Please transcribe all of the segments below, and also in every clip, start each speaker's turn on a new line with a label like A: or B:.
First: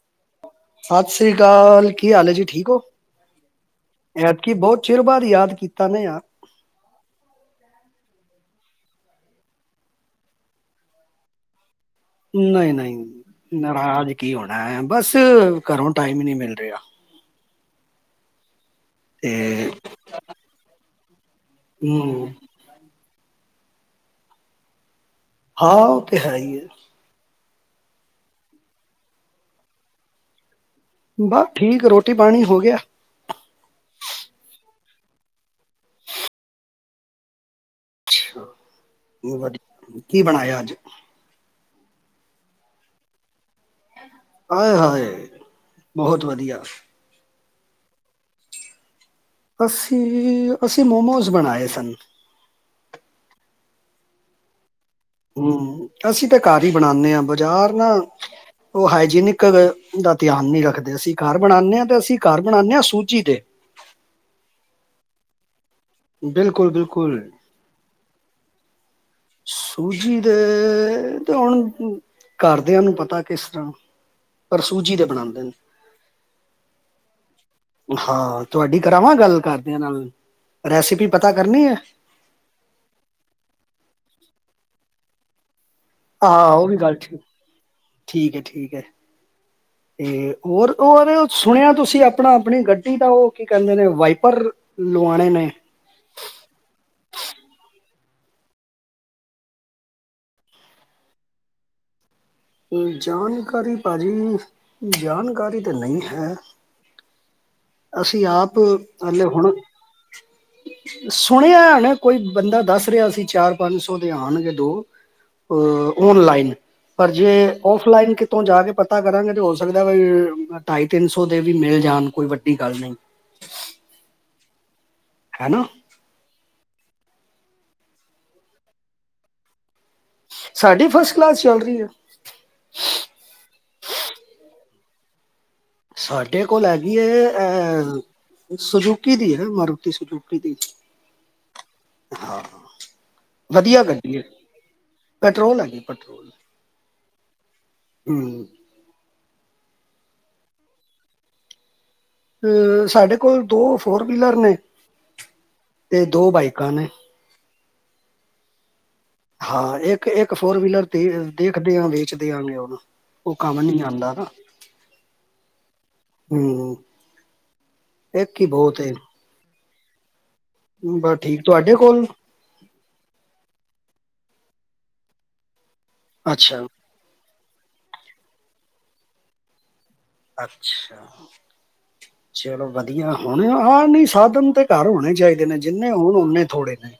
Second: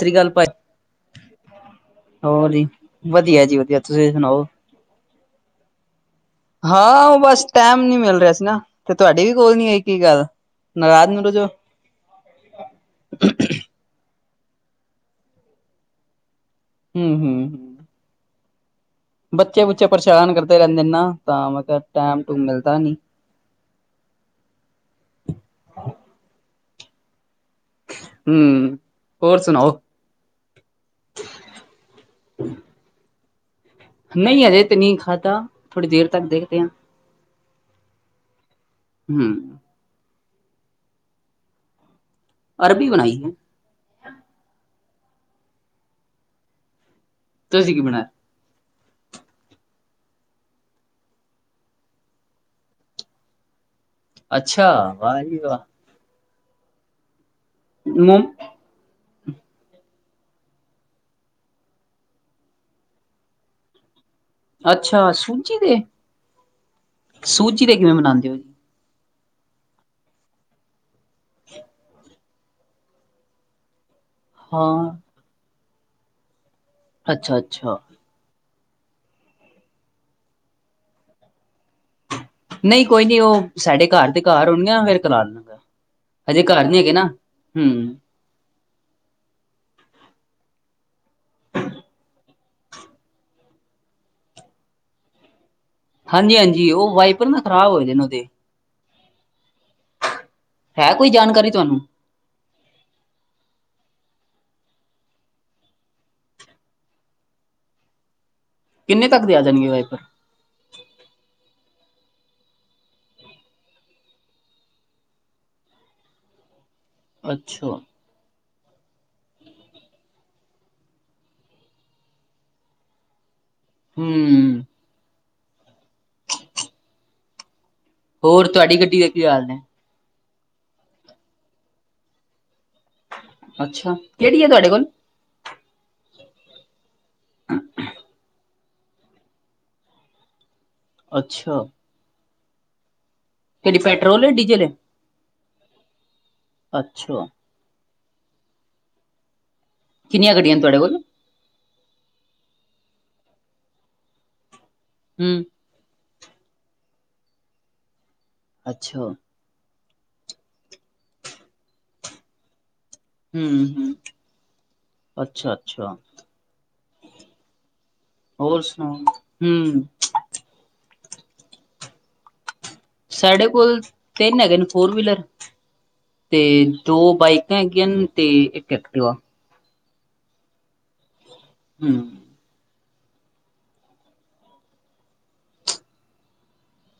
A: ਸਸਰੀ ਕਾਲ ਭਾ,
B: ਸਤਿ ਸ੍ਰੀ ਅਕਾਲ, ਕੀ ਹਾਲ ਐ ਜੀ, ਠੀਕ ਓ?
A: ਵਧੀਆ ਜੀ, ਵਧੀਆ ਤੁਸੀਂ ਸੁਣਾਓ
B: ਐਤਕੀ, ਬੋ ਚਿਰ ਬਾਦ ਯਾਦ ਕੀਤਾ ਨਾ ਯਾਰ।
A: ਹਾਂ, ਓ ਬਸ ਟੈਮ ਨੀ ਮਿਲ ਰਿਆ ਸੀ ਨਾ, ਤੇ ਤੁਹਾਡੀ ਵੀ ਕੋਲ ਨੀ ਆਈ ਕੀ ਗੱਲ? ਨਾਰਾਜ ਨਰੁਜ ਓ।
B: ਨਈ-ਨਈ, ਨਾਰਾਜ ਕੀ ਹੋਣਾ ਬਸ ਘਰੋਂ ਟਾਈਮ ਨੀ ਮਿਲ ਰਿਆ।
A: ਹੂੰ ਹੂੰ
B: ਤੇ
A: ਬੱਚੇ, ਬੁਚੇ ਪਰੇਸ਼ਾਨ ਕਰਦੇ ਰਹਿੰਦੇ ਨੇ ਨਾ, ਤਾਂ ਮੈਂ ਕਿਹਾ ਟੈਮ
B: ਹਮ,
A: ਟੂਮ ਮਿਲਦਾ ਨੀ
B: ਹਾਂ, ਉਹ ਤੇ ਹੈਈ ਐ।
A: ਹੂੰ, ਹੋਰ ਸੁਣਾਓ?
B: ਬਾ ਠੀਕ ਰੋਟੀ ਪਾਣੀ ਹੋ ਗਿਆ।
A: ਨਈ ਹਜੇ ਤੇ ਨੀ ਖਾਦਾ, ਥੋੜੀ ਦੇਰ ਤੱਕ ਦੇਖਦੇ ਆ ਹਮ
B: [unintelligible] ਕੀ ਬਣਾਇਆ ਅੱਜ?
A: ਅਰਬੀ ਬਣਾਈ।
B: ਆਏ ਹਾਏ, ਬਹੁਤ ਵਧੀਆ।
A: ਤੁਸੀਂ ਕੀ ਬਣਾਇਆ?
B: ਅਸੀਂ-ਅਸੀਂ, ਮੋਮੋਜ ਬਣਾਏ ਸਨ।
A: ਅੱਛਾ, ਵਾਹ ਜੀ ਵਾਹ
B: ਹੂੰ, ਅਸੀਂ ਤੇ ਘਰ ਈ ਬਣਾਨੇ ਆ ਬਾਜ਼ਾਰ ਨਾ
A: ਮ
B: ਓ, ਹਾਈਜੀਨਿਕ ਦਾ ਧਿਆਨ ਨੀ ਰੱਖਦੇ, ਅਸੀਂ ਘਰ ਬਣਾਨੇ ਆ, ਤੇ ਅਸੀਂ ਘਰ ਬਣਾਨੇ ਆ, ਸੂਜੀ ਦੇ
A: ਅੱਛਾ, ਸੂਜੀ ਦੇ!
B: ਬਿਲਕੁਲ-ਬਿਲਕੁਲ।
A: ਸੂਜੀ ਦੇ ਕਿਵੇਂ ਬਨਾਦੇ ਓ?
B: ਸੂਜੀ ਦੇ ਤੇ ਹੁਣ ਘਰਦਿਆਂ ਨੂੰ ਪਤਾ ਕਿਸ ਤਰ੍ਹਾਂ। ਪਰ ਸੂਜੀ
A: ਹਾਂ
B: ਦੇ ਬਣਾਂਦੇ ਨੇ।
A: ਅੱਛਾ-ਅੱਛਾ।
B: ਹਾਂ, ਤੁਹਾਡੀ ਕਰਾਵਾਂ ਗੱਲ ਘਰਦਿਆਂ ਨਾਲ, ਰੈਸਪੀ ਪਤਾ ਕਰਨੀ ਐ?
A: ਨਹੀਂ, ਕੋਈ ਨੀ ਓ ਸਾਡੇ ਘਰ ਦੇ ਘਰ ਹੋਣ ਗੇ ਨਾ, ਫੇਰ ਕਰਾ ਦੇਣਾ ਹਜੇ,
B: ਹਾਂ
A: ਘਰ
B: ਉਹ ਵੀ
A: ਨੀ ਹੈਗੇ
B: ਗੱਲ
A: ਨਾ,
B: ਠੀਕ
A: ਹੂੰ।
B: ਠੀਕ ਐ, ਠੀਕ ਐ। ਤੇ ਔਰ ਔਰ ਸੁਣਿਆ ਤੁਸੀਂ? ਆਪਣਾ ਆਪਣੀ ਗੱਡੀ ਦਾ ਓ ਕੀ ਕਹਿੰਦੇ ਨੇ ਵਾਈਪਰ ਲੁਆਣੇ ਨੇ।
A: ਹਾਂਜੀ-ਹਾਂਜੀ, ਓ ਵਾਈਪਰ ਨਾ ਖ਼ਰਾਬ ਹੋਏ ਦੇ ਨੇ ਓਹਦੇ ਹੈ, ਕੋਈ ਜਾਣਕਾਰੀ ਤੁਹਾਨੂੰ?
B: ਜਾਣਕਾਰੀ ਭਾਜੀ ਜਾਣਕਾਰੀ ਤੇ ਨਹੀਂ ਹੈ। ਅਸੀਂ ਆਪ
A: ਕਿੰਨੇ ਤੱਕ
B: ਮਤਲਬ
A: ਦੇ ਆ
B: ਹੁਣ
A: ਜਾਣਗੇ ਵਾਈਪਰ
B: ਸੁਣਿਆ ਹੋਣਾ ਕੋਈ ਬੰਦਾ ਦੱਸ ਰਿਹਾ ਸੀ ਚਾਰ ਪੰਜ ਸੌ ਦੇ ਆਣਗੇ ਦੋ। ਅ ਔਨਲਾਈਨ ਪਰ ਜੇ
A: ਅੱਛਾ
B: ਔਫਲਾਈਨ ਕਿਤੋਂ ਜਾ ਕੇ ਪਤਾ ਕਰਾਂਗੇ ਤੇ ਹੋ ਸਕਦਾ ਬ ਢਾਈ-ਤਿੰਨ ਸੌ ਦੇ ਵੀ ਮਿਲ ਜਾਣ ਕੋਈ ਵੱਡੀ ਗੱਲ ਨੀ।
A: ਹੂੰ।
B: ਹੈਨਾ।
A: ਹੋਰ ਤੁਹਾਡੀ ਗੱਡੀ ਦੇ ਕੀ ਹਾਲ ਨੇ?
B: ਸਾਡੀ ਫਸਟ ਕਲਾਸ ਚੱਲ ਰੀ ਐ।
A: ਅੱਛਾ, ਕਿਹੜੀ ਐ ਤੁਹਾਡੇ ਕੋਲ?
B: ਸਾਡੇ ਕੋਲ ਹੈਗੀ ਐ ਅਹ ਸੁਜੂਕੀ ਦੀ ਐ ਮਾਰੂਤੀ ਸੁਜੂਕੀ ਦੀ।
A: ਅੱਛਾ,
B: ਹਾਂ,
A: ਕਿਹੜੀ
B: ਵਧੀਆ ਗੱਡੀ ਏ
A: ਪੈਟਰੋਲ ਹੈ ਡੀਜ਼ਲ ਹੈ
B: ਪੈਟਰੋਲ ਹੈਗੀ ਪੈਟਰੋਲ।
A: ਅੱਛਾ
B: ਹੂੰ,
A: ਕਿੰਨੀਆਂ ਗੱਡੀਆਂ ਨੇ ਤੁਹਾਡੇ ਕੋਲ?
B: ਅ ਸਾਡੇ ਕੋਲ ਦੋ ਫੋਰ ਵੀਲਰ ਨੇ
A: ਹੂੰ,
B: ਤੇ ਦੋ ਬਾਈਕਾਂ ਨੇ।
A: ਅੱਛਾ,
B: ਹਾਂ, ਇੱਕ ਇੱਕ ਫੋਰ ਵੀਲਰ ਦੇ ਦੇਖਦੇ ਆ ਵੇਚ ਦਿਆਂਗੇ ਓ ਵੀ। ਓ
A: ਹੂੰ
B: ਕੰਮ ਨੀ
A: ਹੂੰ,
B: ਜਾਂਦਾ ਨਾ
A: ਅੱਛਾ ਅੱਛਾ
B: ਹੂੰ, ਇੱਕ ਈ
A: ਹੋਰ
B: ਬੋਤ ਐ।
A: ਸੁਣਾਓ ਹੂੰ,
B: ਬਸ ਠੀਕ ਤੁਹਾਡੇ ਕੋਲ?
A: ਸਾਡੇ ਕੋਲ ਤਿੰਨ ਹੈਗੇ ਨੇ ਫੋਰ ਵੀਲਰ ਤੇ
B: ਅੱਛਾ
A: ਦੋ ਬਾਈਕਾਂ ਹੈਗੀਆਂ ਨੇ ਤੇ ਇੱਕ ਐਕਟਿਵਾ।
B: ਅੱਛਾ,
A: ਹੂੰ,
B: ਚਲੋ ਵਧੀਆ ਹੁਣ ਆ ਨਈ ਸਾਧਨ ਤੇ ਘਰ ਹੋਣੇ ਚਾਹੀਦੇ ਨੇ ਜਿੰਨੇ ਹੋਣ ਓਨੇ ਥੋੜੇ ਨੇ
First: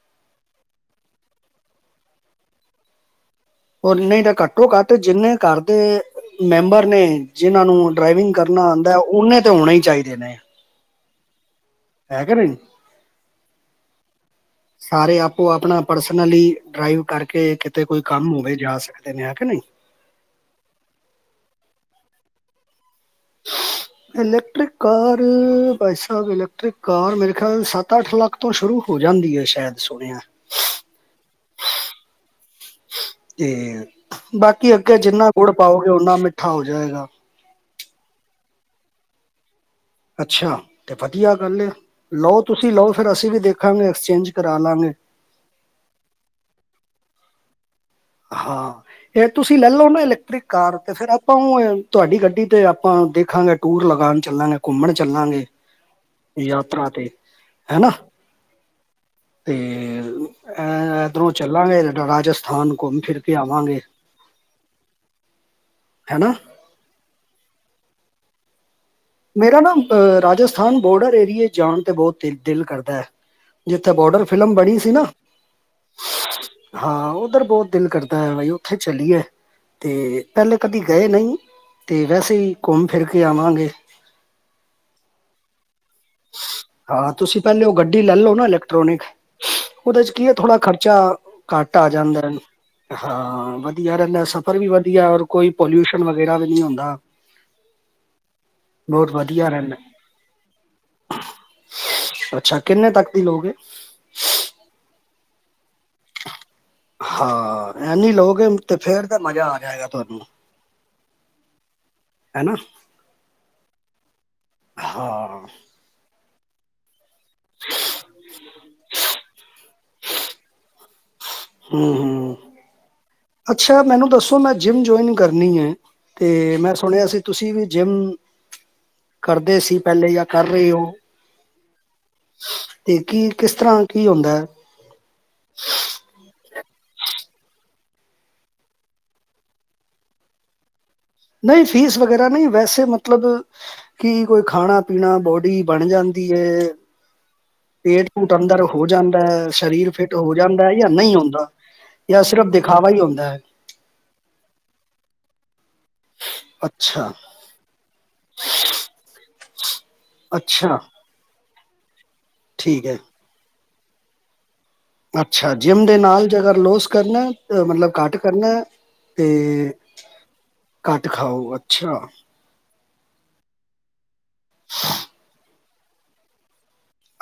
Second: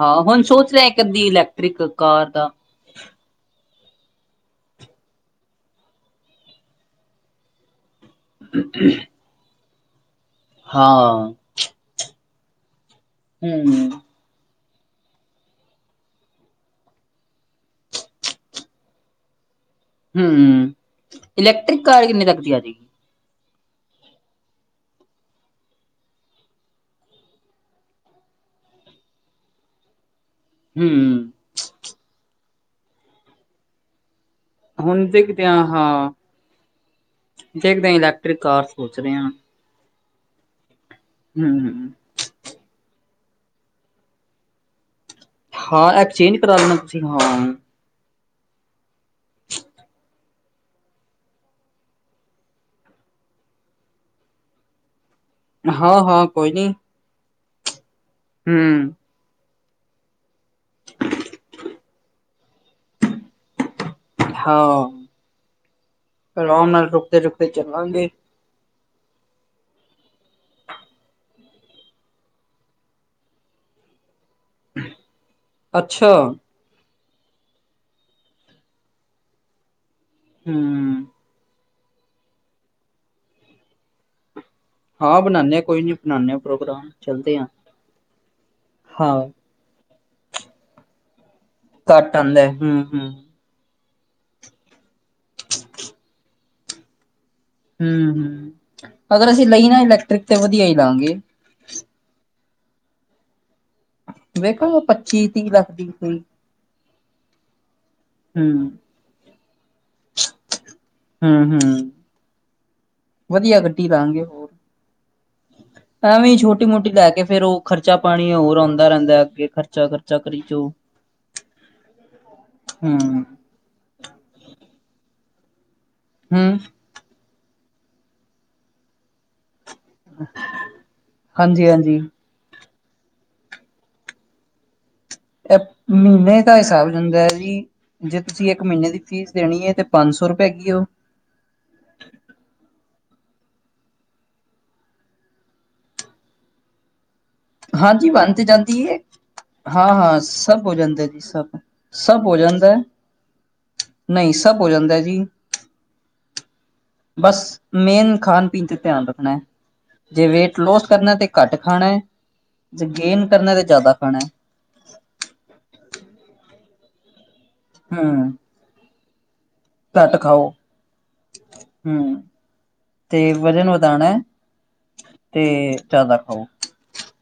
A: ਹਾਂ ਹੁਣ ਸੋਚ ਰੇ ਆ ਇੱਕ ਅੱਧੀ ਇਲੈਕਟ੍ਰਿਕ ਕਾਰ ਦਾ
B: ਹੋਰ ਨਹੀਂ ਤਾਂ ਘੱਟੋ ਘੱਟ ਜਿੰਨੇ ਘਰ ਦੇ ਮੈਂਬਰ ਨੇ ਜਿਹਨਾਂ ਨੂੰ ਡਰਾਈਵਿੰਗ ਕਰਨਾ ਆਂਦਾ ਓਨੇ ਤੇ ਹੋਣੇ ਈ ਚਾਹੀਦੇ ਨੇ।
A: ਹਾਂ।
B: ਹੈ ਕੇ ਨਹੀਂ।
A: ਹੂੰ,
B: [inaudible] ਸਾਰੇ ਆਪੋ ਆਪਣਾ ਪਰਸਨਲੀ ਡਰਾਈਵ ਕਰਕੇ ਕਿਤੇ ਕੋਈ ਕੰਮ ਹੋਵੇ ਜਾ ਸਕਦੇ ਨੇ ਹੈ ਕੇ ਨਹੀਂ।
A: ਹੂੰ, ਇਲੈਕਟ੍ਰਿਕ ਕਾਰ ਕਿੰਨੇ ਤੱਕ ਦੀ ਆਜੇਗੀ?
B: [unintelligible] ਇਲੈਕਟ੍ਰਿਕ ਕਾਰ ਭਾਈ ਸਾਬ ਇਲੈਕਟ੍ਰਿਕ ਕਾਰ ਮੇਰੇ ਖਿਆਲ ਸੱਤ ਅੱਠ ਲੱਖ ਤੋਂ ਸ਼ੁਰੂ ਹੋ ਜਾਂਦੀ ਐ ਸ਼ੈਦ ਸੁਣਿਆ।
A: ਹੂੰ,
B: ਤੇ ਬਾਕੀ ਅੱਗੇ
A: ਹੁਣ
B: ਜਿੰਨਾ
A: ਦੇਖਦੇ
B: ਗੁੜ
A: ਹਾਂ
B: ਪਾਓਗੇ
A: ਹਾਂ
B: ਓਨਾ ਮਿੱਠਾ ਹੋ ਜਾਏਗਾ
A: ਦੇਖਦੇ ਇਲੈਕਟ੍ਰਿਕ ਕਾਰ ਸੋਚਰੇ ਹਾਂ
B: ਅੱਛਾ, ਤੇ ਵਧੀਆ ਗੱਲ ਏ
A: ਹੂੰ।
B: ਲਓ ਤੁਸੀਂ ਲਓ ਫਿਰ ਅਸੀਂ ਵੀ ਦੇਖਾਂਗੇ ਐਕਸਚੇਂਜ ਕਰਾ ਲਵਾਂਗੇ
A: ਹਾਂ ਐਕਸਚੇਂਜ ਕਰਾ ਲੈਣਾ ਤੁਸੀਂ ਹਾਂ
B: ਹਾਂ ਫਿਰ ਤੁਸੀਂ ਲੈ ਲਓ ਨਾ ਇਲੈਕਟ੍ਰਿਕ ਕਾਰ ਤੇ ਫੇਰ ਆਪਾਂ ਉਹ ਤੁਹਾਡੀ ਗੱਡੀ ਤੇ ਆਪਾਂ ਦੇਖਾਂਗੇ ਟੂਰ ਲਗਾਨ ਚੱਲਾਂਗੇ ਘੁੰਮਣ ਚੱਲਾਂਗੇ
A: ਹਾਂ ਹਾਂ ਕੋਈ ਨੀ
B: ਯਾਤਰਾ ਤੇ ਹੈਨਾ
A: ਹੂੰ।
B: ਤੇ ਐ ਇਧਰੋਂ ਚੱਲਾਂਗੇ ਰਾਜਸਥਾਨ ਘੁੰਮ ਫਿਰ ਕੇ ਆਵਾਂਗੇ।
A: ਹਾਂ।
B: ਹੈਨਾ।
A: ਰਾਮ ਨਾਲ ਰੁਕਦੇ ਰੁਕਦੇ ਚੱਲਾਂਗੇ।
B: ਮੇਰਾ ਨਾ ਆ ਰਾਜਸਥਾਨ ਬੋਡਰ ਏਰੀਏ ਜਾਣ 'ਤੇ ਬਹੁਤ ਦਿਲ ਦਿਲ ਕਰਦਾ ਹੈ। ਜਿੱਥੇ ਬੋਰਡਰ ਫਿਲਮ ਬਣੀ ਸੀ ਨਾ।
A: ਅੱਛਾ
B: ਹਾਂ, ਉਧਰ ਬਹੁਤ ਦਿਲ ਕਰਦਾ ਹੈ, ਬਈ ਉੱਥੇ ਚਲੀਏ ਤੇ ਪਹਿਲੇ ਕਦੀ
A: ਹੂੰ।
B: ਗਏ ਨਹੀਂ, ਤੇ ਵੈਸੇ ਹੀ ਘੁੰਮ ਫਿਰ ਕੇ ਆਵਾਂਗੇ।
A: ਹਾਂ ਬਣਾਉਨੇ ਕੋਈ ਨੀ। ਬਣਾਨੇ ਆ ਪ੍ਰੋਗਰਾਮ
B: ਹਾਂ,
A: ਚਲਦੇ
B: ਤੁਸੀਂ
A: ਆ
B: ਪਹਿਲੇ ਉਹ ਗੱਡੀ ਲੈਲੋ ਨਾ ਇਲੈਕਟ੍ਰੋਨਿਕ।
A: ਹਾਂ।
B: ਉਹਦੇ 'ਚ ਕੀ ਐ, ਥੋੜਾ ਖਰਚਾ ਘੱਟ ਆ ਜਾਂਦਾ ਐ,
A: ਆਂਦਾ ਹੂੰ ਹੂੰ
B: ਹਾਂ ਵ ਯਾਰ ਇੰਨਾ ਸਫ਼ਰ ਵੀ ਵਧੀਆ ਔਰ ਕੋਈ ਪੋਲਿਊਸ਼ਨ ਵਗੈਰਾ ਵੀ ਨੀ ਹੁੰਦਾ।
A: ਹੂੰ ਹੂੰ,
B: ਬਹੁਤ
A: ਅਗਰ ਅਸੀਂ
B: ਵਧੀਆ
A: ਲਈਏ
B: ਰਹਿੰਦਾ
A: ਨਾ ਇਲੈਕਟ੍ਰਿਕ ਤੇ ਵਧੀਆ ਹੀ ਲਵਾਂਗੇ।
B: ਅੱਛਾ, ਕਿੰਨੇ ਤੱਕ ਦੀ ਲਓਗੇ?
A: ਵੇਖੋ ਲਓ ਪੱਚੀ ਤੀਹ ਲੱਖ ਦੀ ਹੋਈ।
B: ਹਾਂ, ਐਨੀ ਲਓਗੇ
A: ਹੂੰ
B: ਤੇ ਫੇਰ ਤੇ ਮਜ਼ਾ ਆ ਜਾਏਗਾ ਤੁਹਾਨੂੰ।
A: ਹੂੰ ਹੂੰ,
B: ਹੈਨਾ
A: ਵਧੀਆ ਗੱਟੀ ਲਵਾਂਗੇ ਹੋਰ।
B: ਹਾਂ
A: ਐਵੇਂ ਛੋਟੀ ਮੋਟੀ ਲੈ ਕੇ, ਫੇਰ ਉਹ ਖਰਚਾ ਪਾਣੀ ਹੋਰ ਹੁੰਦਾ ਰਹਿੰਦਾ ਅੱਗੇ, ਖਰਚਾ ਖਰਚਾ ਕਰੀ ਜਚੋ।।
B: ਹੂੰ ਹੂੰ,
A: ਹੂੰ
B: ਅੱਛਾ ਮੈਨੂੰ ਦੱਸੋ ਮੈਂ ਜਿੰਮ ਜੁਆਇਨ ਕਰਨੀ ਏ। ਤੇ
A: ਹੂੰ
B: ਮੈਂ ਸੁਣਿਆ ਸੀ ਤੁਸੀਂ ਵੀ ਜਿੰਮ ਕਰਦੇ ਸੀ ਪਹਿਲੇ ਜਾਂ ਕਰ ਰੇ ਹੋ।
A: ਹਾਂਜੀ- ਹਾਂਜੀ।
B: ਤੇ ਕੀ ਕਿਸ ਤਰ੍ਹਾਂ ਕੀ ਹੁੰਦਾ ਹੈ?
A: ਐ ਮਹੀਨੇ ਦਾ ਹਿਸਾਬ ਜਾਂਦਾ ਹੈ ਜੀ। ਜੇ ਤੁਸੀਂ ਇੱਕ ਮਹੀਨੇਂ ਦੀ ਫੀਸ ਦੇਣੀ ਐ, ਤੇ ਪੰਜ ਸੌ ਰੁਪਏ ਹੈਗੀ ਓ।
B: ਨਹੀਂ ਫੀਸ ਵਗੈਰਾ ਨੀ ਵੈਸੇ ਮਤਲਬ ਕੀ ਕੋਈ ਖਾਣਾ ਪੀਣਾ ਬੋਡੀ ਬਣ ਜਾਂਦੀ ਏ। ਪੇਟ
A: ਹਾਂਜੀ
B: ਪੂਟ
A: ਬਣ ਤੇ
B: ਅੰਦਰ ਹੋ
A: ਜਾਂਦੀ
B: ਜਾਂਦਾ ਹੈ,
A: ਹਾਂ
B: ਸਰੀਰ ਫਿੱਟ
A: ਹਾਂ
B: ਹੋ
A: ਸਭ
B: ਜਾਂਦਾ ਐ ਜਾਂ ਨਹੀਂ
A: ਜੀ
B: ਹੁੰਦਾ?
A: ਸਭ
B: ਜਾਂ ਸਿਰਫ਼ ਦਿਖਾਵਾ ਹੀ ਹੁੰਦਾ ਹੈ।
A: ਨਹੀ ਸਭ ਹੋ ਜਾਂਦਾ ਜੀ।
B: ਅੱਛਾ।
A: ਬਸ ਮੇਨ ਖਾਣ ਪੀਣ ਤੇ ਧਿਆਨ ਰੱਖਣਾ ਹੈ, ਜੇ ਵੇਟ
B: ਅੱਛਾ
A: ਲੋਸ ਕਰਨਾ ਤੇ ਘੱਟ ਖਾਣਾ ਹੈ, ਜੇ
B: ਠੀਕ ਹੈ
A: ਗੇਨ ਕਰਨਾ ਤਾਂ ਜ਼ਿਆਦਾ ਖਾਣਾ।
B: ਅੱਛਾ, ਜਿੰਮ ਦੇ ਨਾਲ ਜੇਗਰ ਲੋਸ ਕਰਨਾ, ਮਤਲਬ
A: ਹੈ
B: ਘੱਟ
A: ਹੂੰ
B: ਕਰਨਾ ਤੇ
A: ਘੱਟ ਖਾਓ,
B: ਘੱਟ ਖਾਓ
A: ਹੂੰ।
B: ਅੱਛਾ
A: ਤੇ ਵਜ਼ਨ ਵਧਾਉਣਾ ਹੈ, ਤੇ ਜ਼ਿਆਦਾ ਖਾਓ।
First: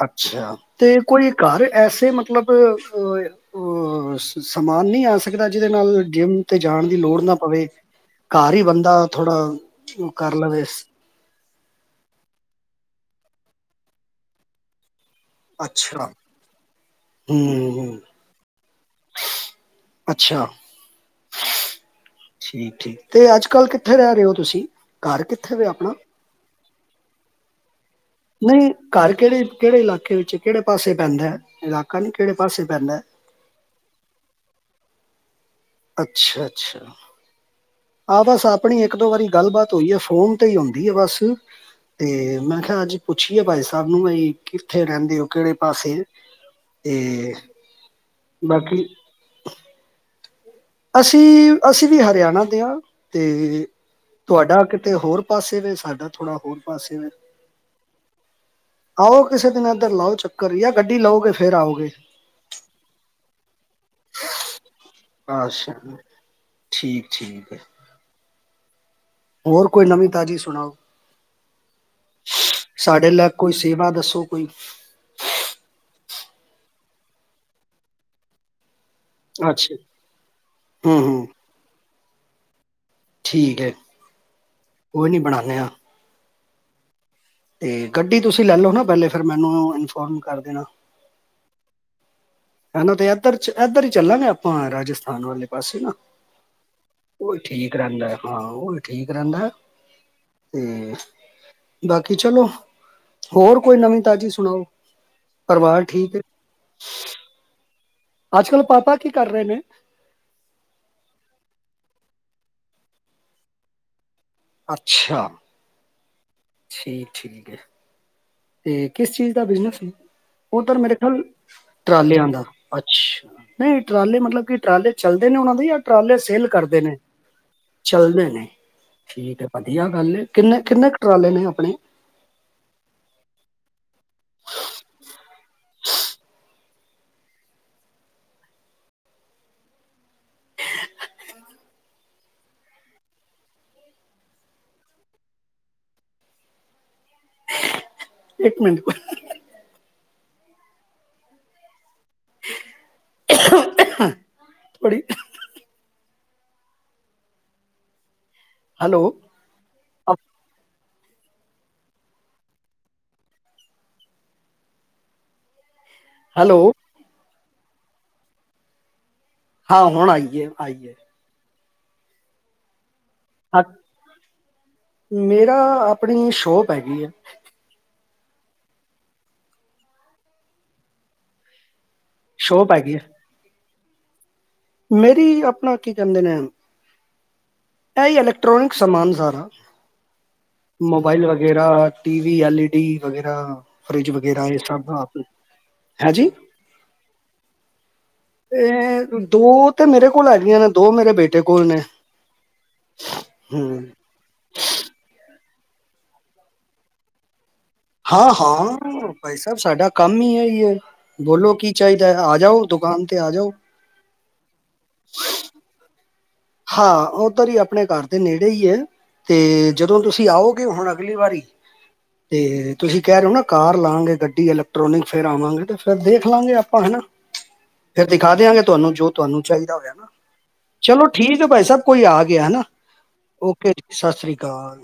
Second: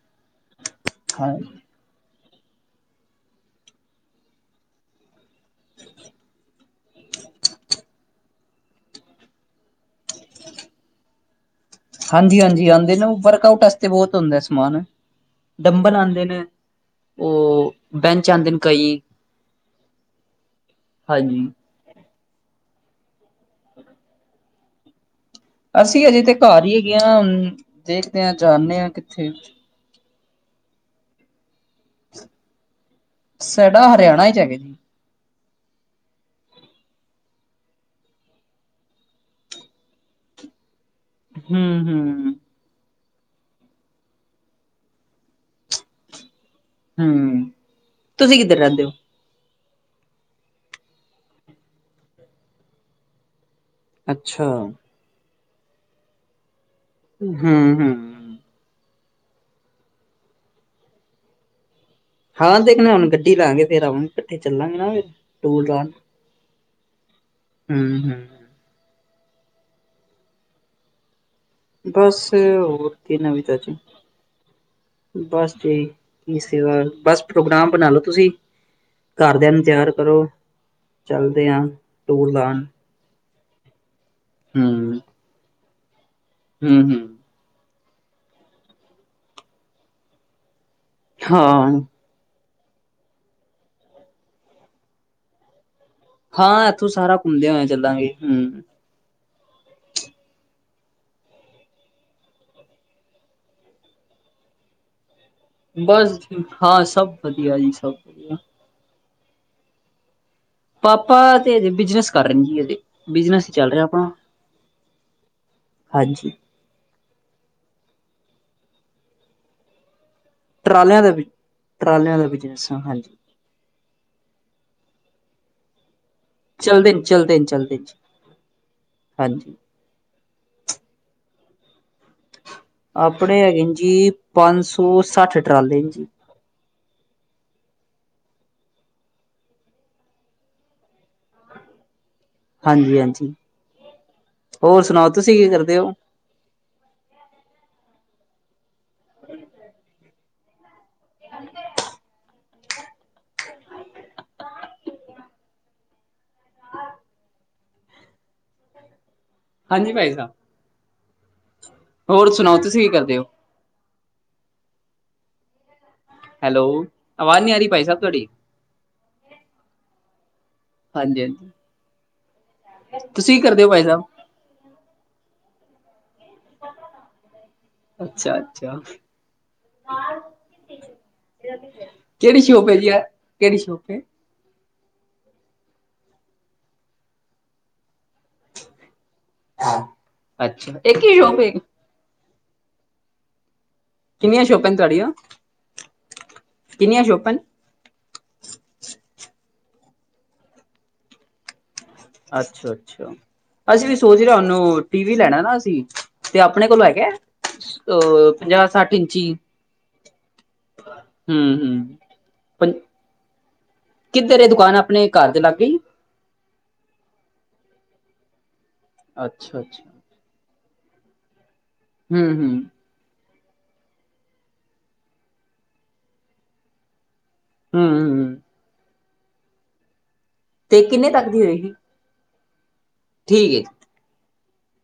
B: ਅੱਛਾ, ਤੇ ਕੋਈ
A: ਹਾਂ
B: ਘਰ ਐਸੇ ਮਤਲਬ ਅ ਅ ਅ ਸ ਸਮਾਨ ਨੀ ਆ ਸਕਦਾ, ਜਿਹਦੇ ਨਾਲ ਜਿੰਮ ਤੇ ਜਾਣ ਦੀ ਲੋੜ ਨਾ ਪਵੇ? ਘਰ ਈ ਬੰਦਾ ਥੋੜਾ ਓ ਕਰ ਲਵੇ।
A: ਹਾਂਜੀ-ਹਾਂਜੀ, ਆਂਦੇ ਨੇ ਓ ਵਰਕ ਆਊਟ ਵਾਸਤੇ ਬਹੁਤ ਹੁੰਦਾ ਸਮਾਨ। ਡੰਬਨ
B: ਅੱਛਾ
A: ਆਂਦੇ ਨੇ,
B: ਹੂੰ
A: ਓ
B: ਹੂੰ,
A: ਬੈਂਚ ਆਂਦੇ ਨੇ ਕਈ।
B: ਅੱਛਾ
A: ਹਾਂਜੀ
B: ਠੀਕ ਠੀਕ, ਤੇ ਅੱਜ ਕੱਲ ਕਿੱਥੇ ਰਹਿ ਰੇ ਓ ਤੁਸੀਂ? ਘਰ ਕਿੱਥੇ ਵੇ? ਆਪਣਾ
A: ਅਸੀਂ ਹਜੇ ਤੇ ਘਰ ਈ ਹੈਗੇ ਆ, ਦੇਖਦੇ ਆ
B: ਨਹੀਂ
A: ਜਾਣੇ ਆ
B: ਘਰ
A: ਕਿੱਥੇ।
B: ਕਿਹੜੇ ਕਿਹੜੇ ਇਲਾਕੇ ਵਿੱਚ, ਕਿਹੜੇ ਪਾਸੇ ਪੈਂਦਾ ਇਲਾਕਾ ਨੀ ਕਿਹੜੇ ਪਾਸੇ ਪੈਂਦਾ?
A: ਸਾਡਾ ਹਰਿਆਣਾ ਵਿੱਚ ਹੈਗਾ ਜੀ।
B: ਅੱਛਾ-ਅੱਛਾ। ਹਾਂ, ਬਸ ਆਪਣੀ ਇੱਕ ਦੋ ਵਾਰੀ ਗੱਲਬਾਤ ਹੋਈ ਐ, ਫੋਨ ਤੇ ਈ ਹੁੰਦੀ ਐ ਬਸ।
A: ਹੂੰ ਹੂੰ
B: ਤੇ ਮੈਂ ਖਿਆ ਅੱਜ ਪੁੱਛੀਏ ਭਾਈ ਸਾਬ ਨੂੰ ਬਈ ਕਿੱਥੇ ਰਹਿੰਦੇ ਓ ਕਿਹੜੇ ਪਾਸੇ? ਤੇ
A: ਹੂੰ ਤੁਸੀਂ ਕਿੱਧਰ ਰਹਿੰਦੇ
B: ਬਾਕੀ
A: ਹੋ?
B: ਅਸੀਂ ਅਸੀਂ ਵੀ ਹਰਿਆਣਾ ਦੇ ਆ ਤੇ
A: ਅੱਛਾ
B: ਤੁਹਾਡਾ ਕਿਤੇ ਹੋਰ ਪਾਸੇ ਵੈ ਸਾਡਾ ਥੋੜਾ ਹੋਰ ਪਾਸੇ ਵੈ।
A: ਹੂੰ ਹੂੰ,
B: ਆਓ ਕਿਸੇ ਦਿਨ ਇੱਧਰ ਲਾਓ ਚੱਕਰ ਜਾਂ ਗੱਡੀ ਲਓਗੇ ਫੇਰ ਆਓਗੇ।
A: ਹਾਂ, ਦੇਖਣਾ ਹੁਣ ਗੱਡੀ ਲਾਂਗੇ ਫੇਰ ਆਵਾਂ ਇਕੱਠੇ ਚੱਲਾਂਗੇ ਨਾ ਫਿਰ। ਟੂਰ
B: ਅੱਛਾ
A: ਲਾਣ
B: ਠੀਕ ਠੀਕ।
A: ਹੂੰ ਹੂੰ,
B: ਹੋਰ ਕੋਈ ਨਵੀਂ ਤਾਜ਼ੀ ਸੁਣਾਓ?
A: ਬਸ ਹੋਰ
B: ਸਾਡੇ
A: ਕੀ
B: ਲੈਕ
A: ਨਵੀ
B: ਕੋਈ
A: ਤਾਜੀ
B: ਸੇਵਾ ਦੱਸੋ ਕੋਈ?
A: ਬਸ ਜੀ ਕੀ ਸੇਵਾ ਬਸ ਪ੍ਰੋਗਰਾਮ ਬਣਾਲੋ ਤੁਸੀਂ। ਘਰਦਿਆਂ ਨੂੰ
B: ਅੱਛਾ
A: ਤਿਆਰ ਕਰੋ
B: ਹੂੰ ਹੂੰ
A: ਚੱਲਦੇ ਆ ਟੂਰ ਲਾਣ।
B: ਠੀਕ ਐ
A: ਹੂੰ
B: ਕੋਈ ਨੀ ਬਨਾਨੇ ਆ।
A: ਹੂੰ ਹੂੰ,
B: ਤੇ ਗੱਡੀ ਤੁਸੀਂ ਲੈ ਲੋ ਨਾ ਪਹਿਲੇ ਫਿਰ ਮੈਨੂੰ ਇਨਫੋਰਮ ਕਰ ਦੇਣਾ।
A: ਹਾਂ।
B: ਹਨਾ ਤੇ ਇਧਰ ਚ ਇੱਧਰ ਈ ਚੱਲਾਂਗੇ ਆਪਾਂ ਰਾਜਸਥਾਨ ਵਾਲੇ ਪਾਸੇ ਨਾ।
A: ਹਾਂ ਇੱਥੋਂ ਸਾਰਾ
B: ਓਹੀ
A: ਘੁੰਮਦੇ ਹੋਏ
B: ਠੀਕ ਰਹਿੰਦਾ
A: ਚੱਲਾਂਗੇ
B: ਹਾਂ
A: ਹੂੰ।
B: ਓਹੀ। ਠੀਕ ਰਹਿੰਦਾ ਤੇ ਬਾਕੀ ਚਲੋ ਹੋਰ ਕੋਈ ਨਵੀਂ ਤਾਜ਼ੀ ਸੁਣਾਓ? ਪਰਿਵਾਰ ਠੀਕ
A: ਬਸ
B: ਹੈ
A: ਜੀ ਹਾਂ ਸਭ ਵਧੀਆ ਜੀ ਸਭ। ਵਧੀਆ।
B: ਅੱਜ ਕੱਲ ਪਾਪਾ ਕੀ ਕਰ ਰਹੇ ਨੇ?
A: ਪਾਪਾ ਤੇ ਹਜੇ ਬਿਜਨਸ ਕਰ ਰੇ ਨੇ ਜੀ ਹਜੇ ਬਿਜਨਸ ਚੱਲ ਰਿਆ ਆਪਣਾ।
B: ਅੱਛਾ।
A: ਹਾਂਜੀ।
B: ਠੀਕ ਠੀਕ ਐ। ਤੇ ਕਿਸ ਚੀਜ਼ ਦਾ ਬਿਜਨਸ ਓਧਰ ਮੇਰੇ
A: ਟਰਾਲਿਆਂ ਦਾ
B: ਖਿਆਲ ਟਰਾਲਿਆਂ ਦਾ ਅੱਛਾ। ਨਈ ਟਰਾਲੇ ਮਤਲਬ ਕਿ ਟਰਾਲੇ ਚੱਲਦੇ ਨੇ ਉਹਨਾਂ ਦੇ ਜਾ ਟਰਾਲੇ ਸੇਲ, ਕਰਦੇ
A: ਚੱਲਦੇ
B: ਨੇ
A: ਚੱਲਦੇ ਨੇ ਨੇ ਜੀ।
B: ਚੱਲਦੇ ਨੇ ਠੀਕ ਐ।
A: ਹਾਂਜੀ
B: ਵਧੀਆ ਗੱਲ ਐ ਕਿੰਨੇ ਕਿੰਨੇ ਕ ਟਰਾਲੇ ਨੇ ਆਪਣੇ?
A: ਆਪਣੇ ਹੈਗੇ ਨੇ ਜੀ ਪੰਜ ਸੌ ਸੱਠ ਟਰਾਲੇ ਨੇ ਜੀ। ਹਾਂਜੀ ਹਾਂਜੀ, ਹੋਰ ਸੁਣਾਓ ਤੁਸੀਂ ਕੀ ਕਰਦੇ ਓ?
B: ਇੱਕ ਮਿੰਟ
A: ਅ
B: ਥੋੜੀ ਹੈਲੋ
A: ਹਾਂਜੀ ਭਾਈ ਸਾਹਿਬ ਹੋਰ ਸੁਣਾਓ ਤੁਸੀਂ ਕੀ ਕਰਦੇ ਹੋ ਹੈਲੋ ਆਵਾਜ਼ ਨੀ ਆ ਰਹੀ ਭਾਈ ਸਾਬ ਤੁਹਾਡੀ
B: ਹਾਂ ਹੁਣ ਆਈਏ ਆਈਏ
A: ਹਾਂਜੀ ਹਾਂਜੀ ਤੁਸੀਂ
B: ਹ
A: ਕਰਦੇ ਹੋ ਭਾਈ ਸਾਹਿਬ
B: ਮੇਰਾ ਆਪਣੀ ਸ਼ੋਪ ਹੈਗੀ ਹੈ
A: ਅੱਛਾ ਅੱਛਾ ਕਿਹੜੀ ਸ਼ੋਪ ਹੈ ਜੀ ਆ ਕਿਹੜੀ ਸ਼ੋਪ ਏ
B: ਮੇਰੀ ਆਪਣਾ ਕੀ ਕਹਿੰਦੇ ਨੇ ਇਹ ਹੀ ਏ ਅਲੈਕਟ੍ਨਿਕ ਸਮਾਨ ਸਾਰਾ
A: ਅੱਛਾ ਇੱਕ ਹੀ
B: ਮੋਬਾਈਲ
A: ਸ਼ੋਪ ਹੈ
B: ਵਗੈਰਾ T V L E D ਵਗੈਰਾ ਫਰਿਜ
A: ਕਿੰਨੀਆਂ
B: ਵਗੈਰਾ ਇਹ
A: ਸ਼ੋਪਾਂ ਨੇ
B: ਸਭ
A: ਤੁਹਾਡੀਆਂ
B: ਆਪ ਹੈ ਜੀ।
A: ਕਿੰਨੀਆਂ ਸ਼ੋਪਾਂ ਨੇ
B: ਇਹ ਦੋ ਤੇ ਮੇਰੇ ਕੋਲ ਹੈਗੀਆਂ ਨੇ ਦੋ ਮੇਰੇ ਬੇਟੇ ਕੋਲ ਨੇ।
A: ਅੱਛਾ ਅੱਛਾ
B: ਹੂੰ
A: ਅਸੀ ਵੀ ਤੋ ਜਰਾ ਉਹਨੂੰ ਟੀ ਵੀ ਲੈਣਾ ਨਾ ਅਸੀਂ ਤੇ ਆਪਣੇ ਕੋਲੋਂ ਹੈਗੇ।
B: ਹਾਂ ਹਾਂ ਭਾਈ ਸਾਹਿਬ ਸਾਡਾ ਕੰਮ ਹੀ ਏਹੀ ਹੈ।
A: ਹੂੰ
B: ਬੋਲੋ ਕੀ ਚਾਹੀਦਾ
A: ਹੂੰ
B: ਹੈ ਆ ਜਾਓ ਦੁਕਾਨ ਤੇ ਆ ਜਾਓ।
A: ਕਿੱਧਰ ਇਹ ਦੁਕਾਨ ਆਪਣੇ ਘਰ ਦੇ ਲਾਗੇ ਹੀ ਏ
B: ਹਾਂ ਉਧਰ ਹੀ ਆਪਣੇ ਘਰ ਦੇ ਨੇੜੇ ਹੀ ਹੈ
A: ਅੱਛਾ
B: ਤੇ
A: ਅੱਛਾ
B: ਜਦੋਂ ਤੁਸੀਂ ਆਓ ਵੀ ਹੁਣ ਅਗਲੀ ਵਾਰੀ
A: ਹੂੰ ਹੂੰ
B: ਤੇ ਤੁਸੀਂ ਕਹਿ ਰਹੇ ਹੋ ਨਾ ਕਾਰ ਲਾਵਾਂਗੇ ਗੱਡੀ ਇਲੈਕਟ੍ਰੋਨਿਕ ਫੇਰ ਆਵਾਂਗੇ ਫਿਰ ਦੇਖ ਲਵਾਂਗੇ ਆਪਾਂ ਹਨਾ।
A: ਹੂੰ
B: ਫੇਰ ਦਿਖਾ
A: ਹੂੰ
B: ਦਿਆਂਗੇ ਤੁਹਾਨੂੰ ਜੋ ਤੁਹਾਨੂੰ ਚਾਹੀਦਾ ਹੋਇਆ ਨਾ।
A: ਤੇ
B: ਚਲੋ
A: ਕਿੰਨੇ ਤੱਕ। ਦੀ
B: ਠੀਕ ਭਾਈ
A: ਹੋਏਗੀ
B: ਸਾਹਿਬ ਕੋਈ ਆ ਗਿਆ ਹਨਾ
A: ਠੀਕ ਹੈ
B: ਓਕੇ ਜੀ ਸਤਿ ਸ੍ਰੀ ਅਕਾਲ।